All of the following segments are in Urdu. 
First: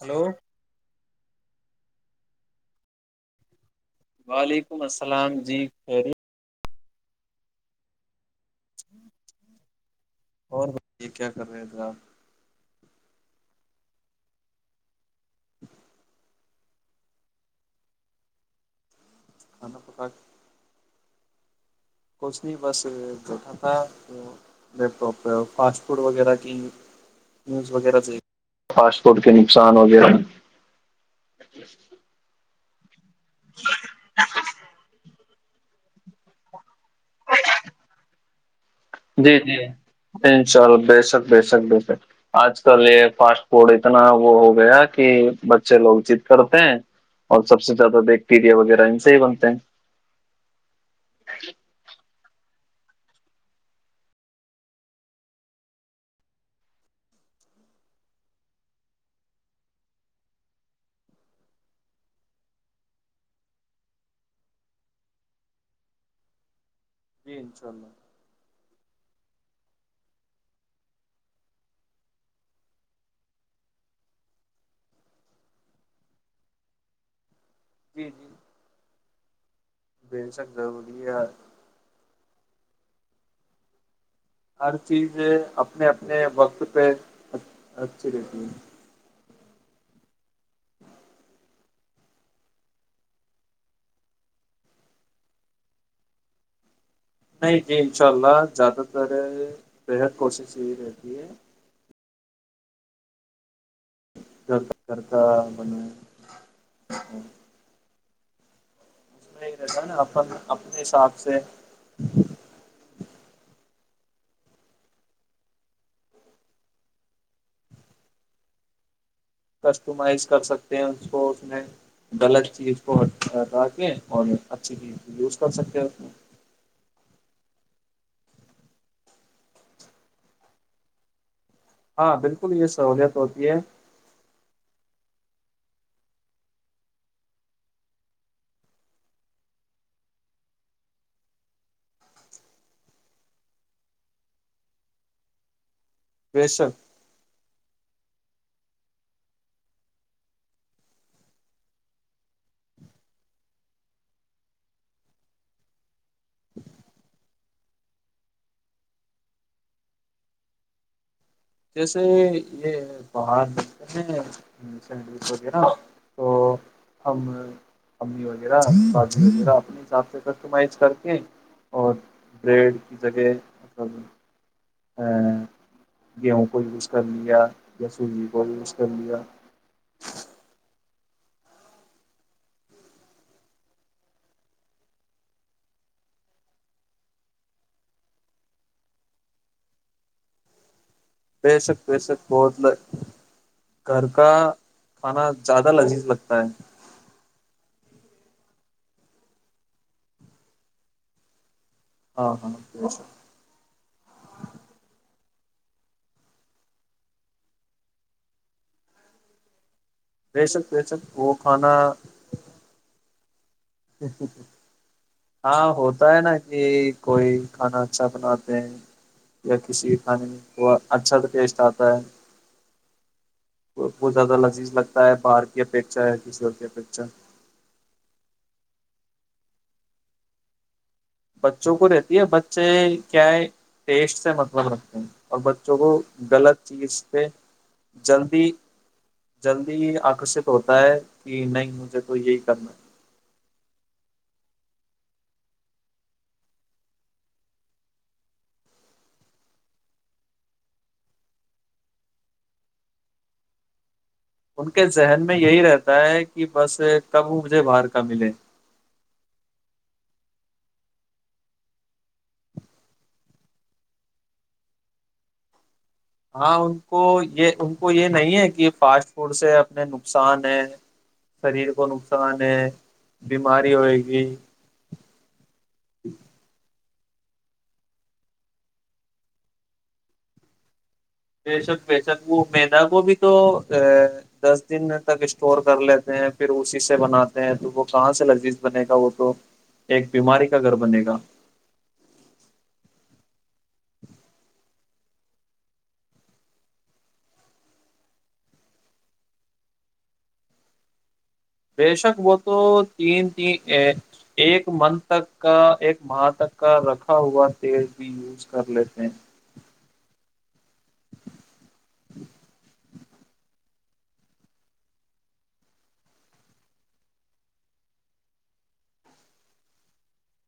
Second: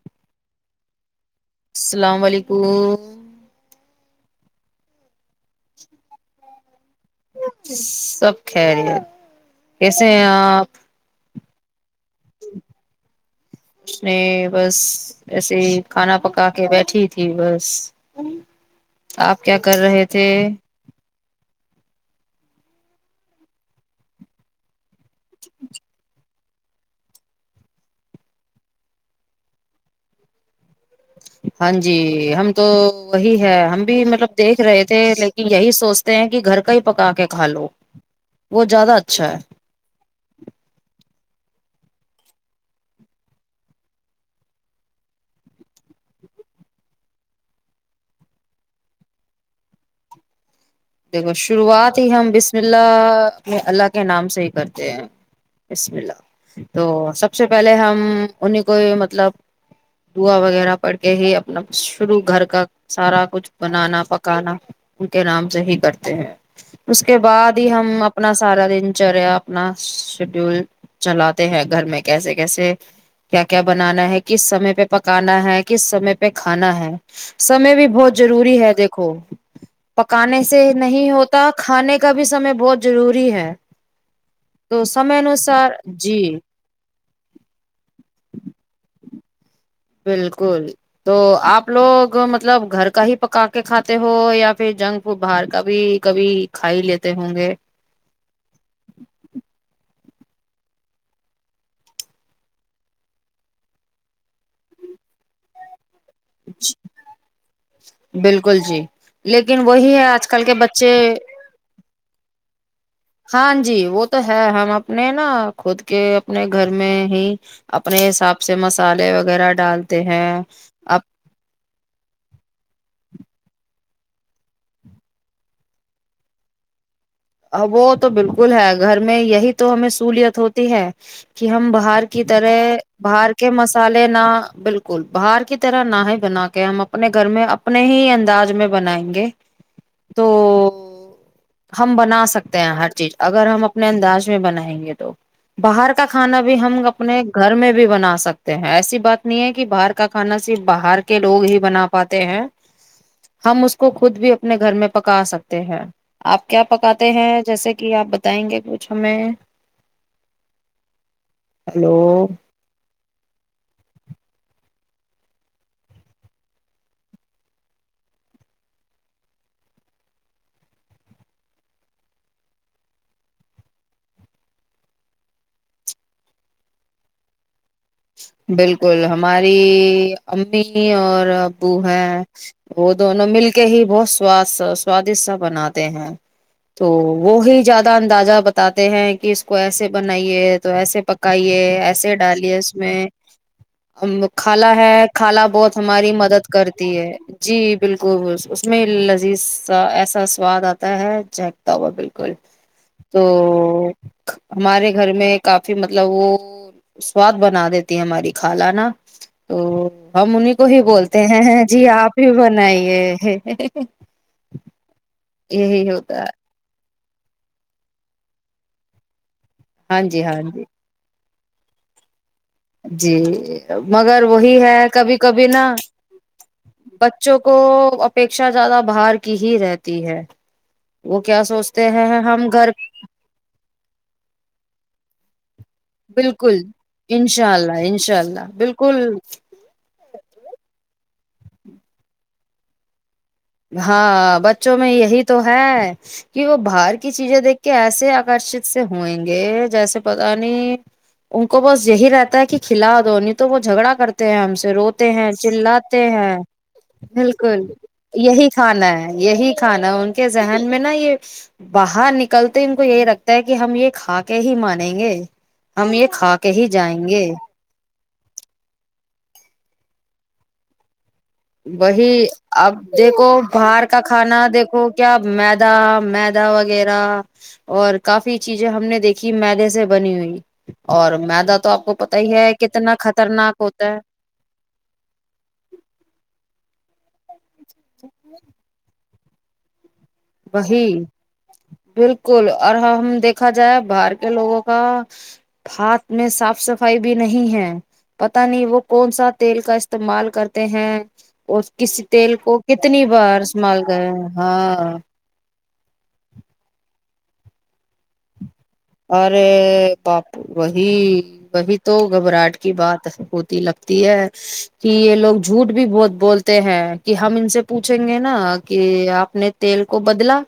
ہلو السلام علیکم وعلیکم السلام جی خ سب خیریت ہیں کیسے اور آپ بتائیے کیا کر رہے تھ آ نہیں بس جس کھانا پکا بیٹھی تھی بس آپ کیا کر کھانا رہے تھے کشنی بس دوٹا لیپٹاپ فاسٹ فوڈ وغیرہ پاسپورٹ کے نقصان وغیرہ ہاں جی ہم تو وہی ہے ہم بھی مطلب دیکھ رہے تھے لائک یہی سوچتے ہیں کہ گھر کا ہی پکا کے کھا لو وہ زیادہ اچھا ہے جی جی ان شاء اللہ بے سک بےشک بےشک آج کل یہ فاسٹ فوڈ اتنا وہ ہو گیا کہ بچے لوگ چیت کرتے ہیں اور سب سے زیادہ بیکٹیریا وغیرہ ان سے ہی بنتے ہیں دیکھو شروعات ہی ہم بسم اللہ اپنے اللہ کے نام سے ہی کرتے ہیں بسم اللہ تو سب سے پہلے ہم انہیں کو مطلب دعا وغیرہ پڑھ کے ہی اپنا شروع گھر کا سارا کچھ بنانا پکانا ان کے نام سے ہی کرتے ہیں اس کے جی بعد انشاء ہی اللہ ہم اپنا سارا دن بچرے اپنا شیڈیول چلاتے ہیں گھر میں کیسے کیسے کیا کیا بنانا ہے کس سمے پہ پکانا ہے کس سمے پہ کھانا ہے سمے بھی جی بہت جی روری ہے دیکھو کوو بے پکانے سے شک ضروری نہیں ہے ہوتا کھانے کا بھی بھی سمے بہت ضروری ہے ہر تو سمے چیزیں انوسار اپنے اپنے جی وقت پہ اچھی رہتی ہے بالکل تو آپ لوگ مطلب گھر کا ہی پکا کے کھاتے ہو یا پھر جنک فوڈ باہر کا بھی کبھی کھائی لیتے ہوں گے نہیں جی انشاء اللہ زیادہ تر ہے بےحد کوشش یہی رہتی ہے کرتا بنے [unintelligible] [inaudible] بالکل جی میں ہی لیکن رہتا وہی نا ہے آج اپن کل کے اپنے بچے حساب سے ہاں جی وہ تو ہے ہم اپنے نا خود کے اپنے گھر میں ہی اپنے حساب سے مسالے و کسٹمائز کر سکتے ہیں اس کو اس میں غلط چیز کو راکیں اور اچھی یوز کر سکتے آ وہ تو بالکل ہے گھر میں یہی تو ہمیں سہولیت ہوتی ہے کہ ہم باہر ہاں کی بالکل یہ طرح سہولیت باہر ہوتی کے ہے مسالے نہ بالکل ب باہر کی طرح نہ ہے بنا کے ہم اپنے گھر میں اپنے ہی انداز میں بنائیں گے تو ہم بنا سکتے ہیں ہر چیز اگر ہم اپنے انداز میں بنائیں گے تو باہر کا کھانا بے بھی شک ہم اپنے گھر میں بھی بھی بنا سکتے ہیں ایسی بات نہیں ہے کہ باہر کا کھانا صرف باہر کے لوگ ہی بنا پاتے ہیں ہم اس کو خود بھی اپنے گھر میں پکا سکتے ہیں آپ کیا پکاتے ہیں جیسے کہ آپ بتائیں گے کچھ ہمیں جیسے ہلو یہ باہر نلتے ہیں سینڈوچ وغیرہ تو ہم امی وغیرہ شادی وغیرہ اپنے حساب سے کسٹمائز کر کے اور بریڈ کی جگہ مطلب گیہوں کو یوز کر لیا یا سوجی کو یوز کر بالکل لیا ہماری امی می اور ابو ہے وہ دونوں مل کے ہی بہت ساد سوادش سا بناتے ہیں تو وہ ہی زیادہ اندازہ بتاتے ہیں کہ اس کو ایسے بنائیے تو ایسے بے پکائیے شک بے ایسے شک ڈالے بہت گھر کا خالا ہے کھانا خالہ زیادہ بہت لذیذ ہماری لگتا مدد ہے کرتی ہے جی بالکل اس میں لذیذ سا ایسا سواد آتا ہے ج ہوا بالکل ہاں ہاں بے شک تو ہمارے گھر میں کافی مطلب وہ سوست بنا دیتی ہیں ہماری خالہ نا تو ہم بے انہیں کو شک بے ہی شک بولتے وہ ہیں ہیں کھانا جی آپ ہی بنائیے ا [inaudible] جی جی ج ہاں ہوتا ہے نا کہ کوئی کھانا اچھا بنات د ہیں یا کسی کے ہاں جی کھانے میں ہاں جی اچھا س ٹیسٹ چاہتا ہے جی وہ مگر زیادہ وہی لذیذ ہے لگتا کبھی باہر کبھی کی نہا اپیکشا یا کسی اور کی اپیکشا بچوں کو اپیکھا زیادہ باہر کی ہی رہتی ہے وہ کیا بچوں کو سوچتے ہیں رہتی ہے ہم بچے گھر کیا ہے ٹیسٹ سے مطلب رکھتے ہیں اوربت جوک بالکل غلط چیز پہ انشاء اللہ انشاء اللہ جلدی بالکل جلدی آکرشت ہوتا ہے کہ نہیں مجھے کو یہی کرنا ہے ہاں بچوں میں یہی تو ہے کہ وہ باہر کی چیزیں دیکھ کے ایسے آکرشت سے ہوئیں گے جیسے پتا نہیں ان کو بس یہی رہتا ہے کہ کھلا دو نہیں تو وہ جھگڑا کرتا ان کے ذہن میں یہی رہتا ہے ہیں کہ بس کب بالکل مجھے باہر کم یہی کھانا ہے یہی کھانا ان کے ذہن میں نا یہ باہر نکلتے ان کو یہی لگتا ہے کہ ہم یہ کھا کے ہی مانیں گے ہم یہ کھا کے ہاں ہی ان جائیں کو گے یہ ان کو یہ نہیں ہے کہ فاسٹ فوڈ سے اپنے نقصان ہے شریر کو وہی نقصان ہے اب دیکھو بیماری باہر ہوئے کا گی کھانا دیکھو کیا میدا میدا وغیرہ اور کافی چیزیں ہم نے دیکھی میدے سے بنی ہوئی اور میدا بے تو شک آپ کو پتا بےشک ہی وہ ہے میدا کتنا کو بھی تو خطرناک ہوتا ہے دس دن تک اسٹور کر لیتے ہیں پھر اسی سے بنااتا ہیں تو وہ کہاں سے لذیذ بنے گا وہ تو ایک بیماری کا گھر بی بنے گا بالکل اور ہم دیکھ رکھا جائے باہر کے لوگوں کا ہاتھ میں صاف صفائی بھی نہیں ہے پتا نہیں وہ کون سا تیل کا استعمال کرتے ہیں اور بے کسی شک تیل وہ تو کو کتنی تین بار تین استعمال کر ایک ہاں منتھ تک کا ایک ماہ تک کا رکھا ہوا تیل بھی یوز کر لیتے ہیں اور باپو وہی وہی تو گھبراہٹ کی بات ہوتی لگتی ہے کہ یہ لوگ جھوٹ بھی بہت بولتے ہیں کہ ہم ان سے پوچھیں گے نا کہ آپ نے تیل کو بدلا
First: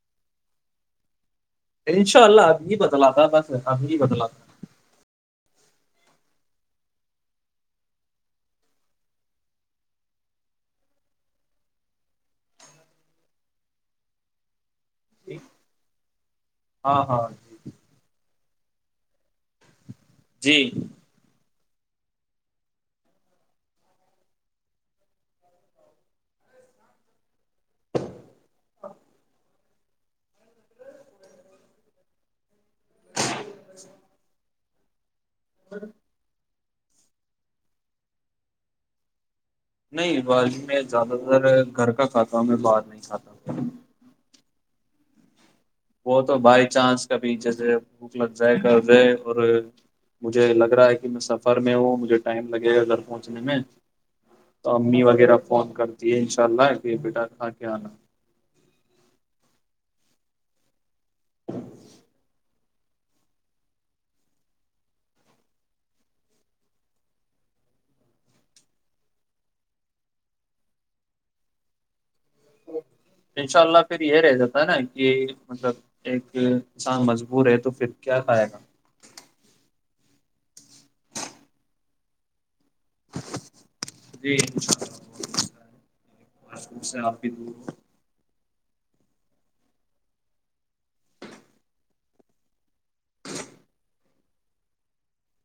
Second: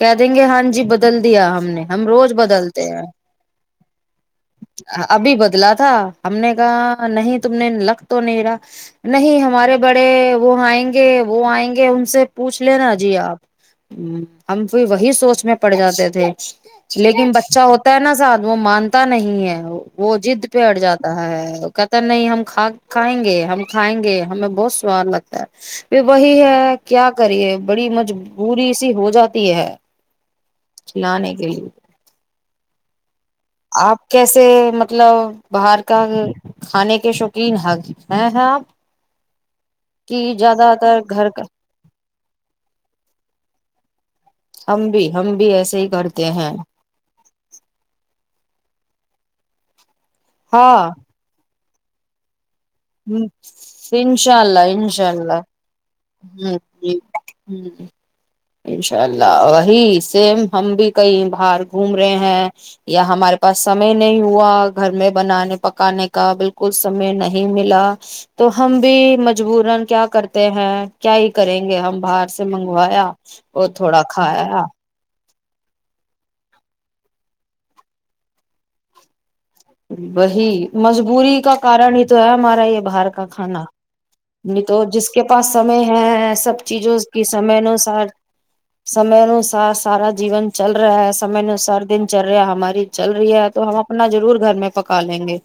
کہ دیں گے ہاں جی بدل دیا ہم نے ہم روز بدلتے ہیں بدل آتا بس اب ہی بدل آتا ابھی بدلا تھا ہم نے کہا نہیں تم نے لگ تو نہیں رہا نہیں ہمارے بڑے وہ آئیں گے وہ آئیں گے ان سے پوچھ لینا جی آپ ہم وہی سوچ میں پڑ جاتے تھے ہاں ہاں لیکن ب نا سھ وہ مانتا نہیں ہے وہ جد جی پہٹ جی جاتا ہے کہتا نہیں ہم کھائیں گے ہم کھائیں گے ہمیں بہت سواد لگتا ہے پ وہی ہے کیا کریے بڑی مجبوری سی ہو جاتی ہے چلانے کے لیے آپ کیسے مطلب باہر کا کھانے کے شوقین حق ہیں ہیں آپ نہیں کہ والای میں زیادہ گھر تر کا گھر کا کھاتا ہوں میں باہر نہیں کھاتا ہ ہم بھی ہمم بھی ایسے ہی وہ کرتے تو ہیں بائی چانس کابھی جی سے بھوک لگ جائے گا اور مجھے لگ رہا ہے کہ میں سفر میں وہجھے ٹائم لگے گا گھر ہ پہنچنے میں انشاء اللہ تو امی انشاء وغیرہ اللہ فون کرتی ہے ان شاء ہ اللہ کہ بیٹا کھا کے ہ آنا انشاء اللہی سیم ہم بھی کئی باہر گھوم رہے ہیں یا ہمارے پاس سمے نہیں ہوا گھر میں بنانے پکانے کا بالکل سمے نہیں نہیں ملا تو ہم بھی مجبورن کیا کرتے ہیں کیا ہی کریں گے ہم باہر سے سے منگوایا ان شاء اور اللہ پھر تھوڑا یہ رہ جاتا کھایا ہے نا کہ مطلب ایک انسان مجبور ہے تو پھر کیا کھائے گا وہی مجبوری کا کارن ہی تو ہے ہمارا یہ باہر کا کھانا جی نہیں انشاء تو جس کے پاس سمے ہے اللہ سب چیزوں سے آپ کی بھی دور سمے ہو نسار سمے انوسار سارا جیون چل رہا ہے سمے انوسار دن چل رہا ہماری چل رہی ہے تو ہم اپنا ضرور گھر میں پکا لیں گے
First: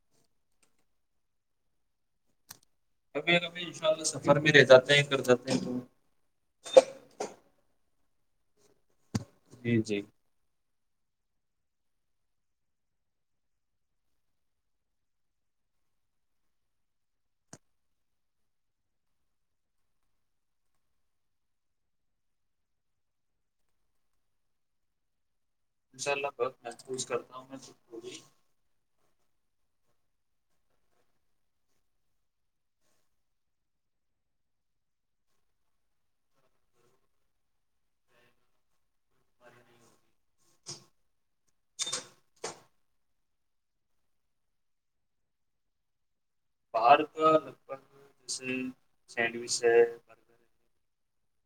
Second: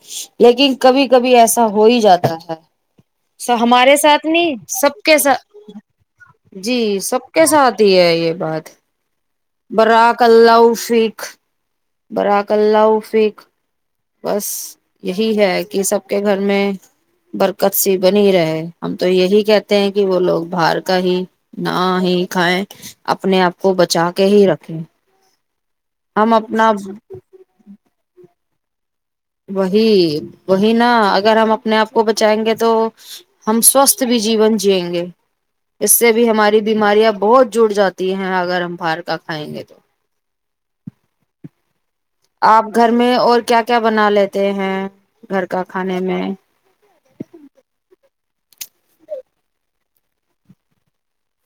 لیکن کبھی کبھی ایسا ہو ہی جاتا ہے کبھی س کبھی ان شاء ہمارے اللہ ساتھ سفر میں نہیں رہ جاتے سب ہیں کے کر جاتے ہیں تو ساتھ جی سب کے ساتھ ہے یہ بات [unintelligible] جی جی برا ک اللہؤ ٹھیک برااک اللہ عفق بس یہی ہے کہ سب کے گھر میں برکت سی بنی رہے ہم تو یہی کہتے ہیں کہ وہ لوگ باہر کا ہی نہ ہی کھائیں اپنے آپ کو بچا کے ہی رکھیں انشاء اللہ ہم وقت اپنا محفوظ کرتا ہوں میں خود کو بھی وہی وہی نا اگر ہم اپنے آپ کو بچائیں گے تو ہم سوستھ بھی جیون جیئیں گے اس سے بھی ہماری بیماریاں بہت جڑ جاتی ہیں اگر ہم باہار کا کھائیں گے تو آپ گھر میں اور کیا کیا بنا لیتے ہیں گھر کا کھانے میں بر کا لگ بگ جیسے سینڈوچ ہے برگر ہے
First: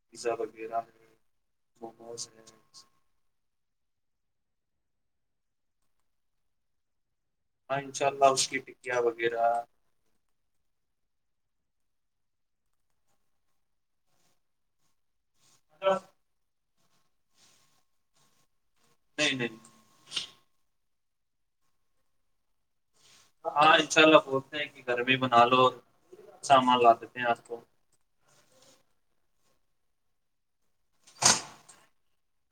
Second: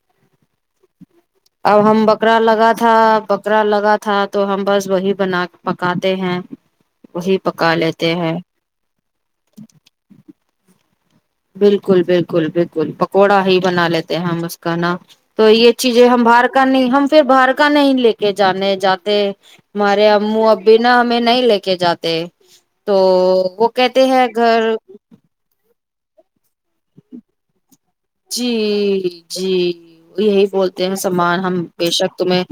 پیزا وغیرہ ہے اب ہم موموز بکرا ہے لگا تھا پکرا لگا تھا تو ہم بس وہی بنا پکاتے ہیں وہی پکا ہاں لیتے انشاءلہ ہیں اس کی ٹکیا وغیرہ بالکل بالکل بالکل پکوڑا ہی بنا لیتے ہیں ہم اس کا نا تو یہ چیزیں نہیں ہم باہر کا نہیں ہم پھر باہر کا نہیں لے کے جانے جاتے نہیں مارے امو ابی ہمیں نہیں لے کے جاتے تو وہ ہاں انشاء کہتے اللہ بولتے ہیں گھر کہ گرمی بنا لو سامان لا دیتے آج تو جی جی یہی بولتے ہیں سمان ہم بے شک تمیں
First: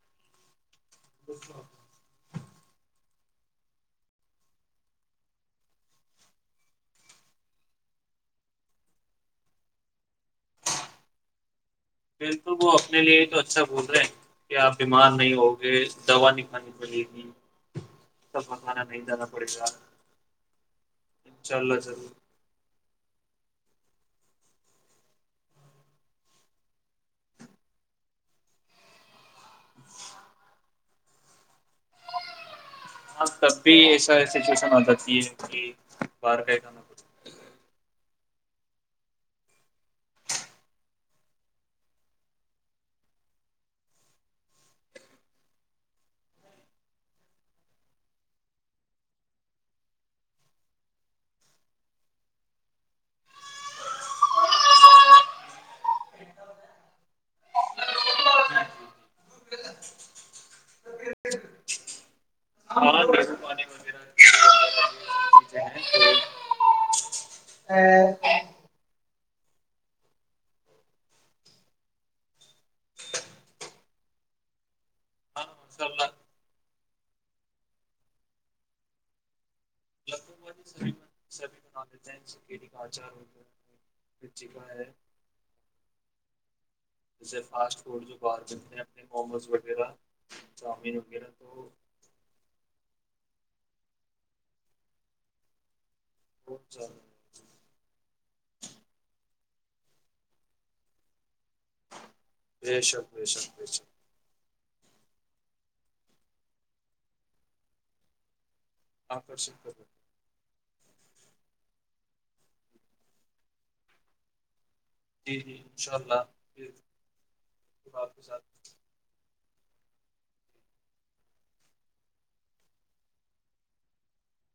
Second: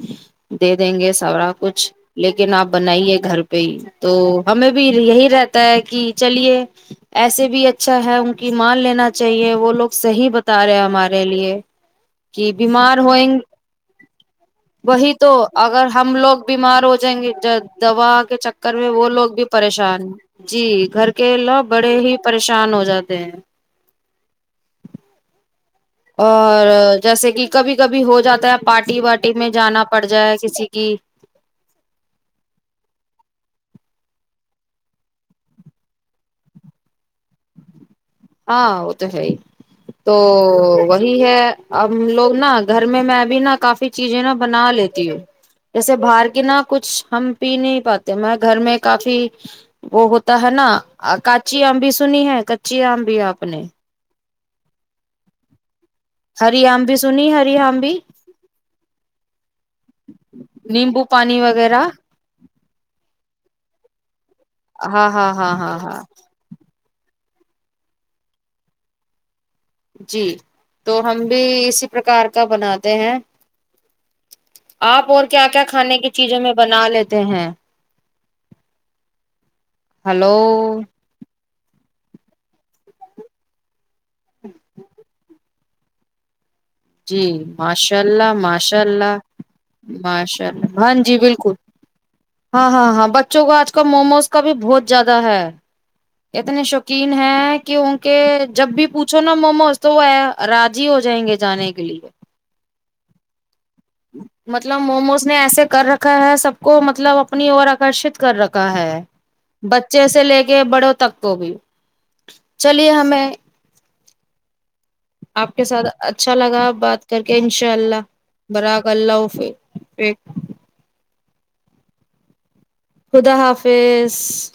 دے دیں گے سارا کچھ لیکن آپ بنائیے گھر پہ ہی تو ہمیں بھی یہی رہتا ہے کہ چلیے ایسے بھی اچھا ہے ان کی مان لینا چاہیے وہ لوگ صحیح تارے ہمارے لیے کہ بالکل وہ بیمار اپنے لیے ہوئیں تو اچھا بول رہے ہیں کہ آپ بیمار وہی تو نہیں ہوگے اگر ہم دوا لوگ نہیں کھانی بیمار ہو پڑے جائیں گی گے دوا کے سفر چکر کھانا میں نہیں وہ جانا لوگ بھی پڑے گا پریشان جی گھر ان کے شاء لوگ اللہ بڑے ضرور ہی پریشان ہو جاتے ہیں اور جیسے کہ کبھی کبھی ہو جاتا ہے پارٹی وارٹی میں جانا پڑ جائے کسی کی ہاں تب بھی ایسا سچویشن ہو جاتی ہے کہ بار گ جانا کھ ہاں وہ تو ہے ہی تو وہی ہے ہم لوگ نا گھر میں میںب نا کافی چیزیں نا بنا لیتی ہوں جیسے باہر کے نہا کچھ ہم پی نہیں پاتے میں گھر میں کافی وہ ہوتا ہے نا کاچی آم بھی سنی ہے کچی آم آپ نے ہری آمبی سنی ہری آمبھی نیمبو پانی وغیرہ ہاں نیبو پانی وغیرہ کیلے وغیرہ ہاں ہاں ہاں ہاں ہاں ہ [unintelligible] جی تو ہم بھی اسی پرکار کا بناتے ہیں آپ ہیں اور تو کیا ہاں کیا ماشاء کھانے کی اللہ چیزوں میں بنا لیتے ہیں ہلو سے کٹی کاچار ہو کچی با ہے جی جیسے فاسٹ ماشاء فوڈ جو اللہ باہر ملتے ماشاء ہیں اپنے اللہ موموز وغیرہ ماشاء اللہ ہاں چاؤمین جی وغیرہ بالکل تو ہاں ہاں ہاں بس بچوں کو آج کل موموز کا بھی بہت زیادہ ہے اتنے بہت زیادہ شوقین ہیں کہ ان کے جب بھی پوچھو موموز تو وہ راضی ہو جائیں گے جانے کے گ لیے [unintelligible] دیشکشش مطلب موموز نے ایسے کر رکھا ہے سب کو مطلب اپنی اور آکرشت کر رکھا ہے آکرشت کر رہے بچے سے لے کے بڑوں تک کو بھی چلیے ہمیں ہیں۔ جی آپ جی کے ان ساتھ شاء اللہ اچھا لگا پھر بات کر کے انشاء اللہ آپ کے ساتھ براک اللہ حف ایک خدا حافظ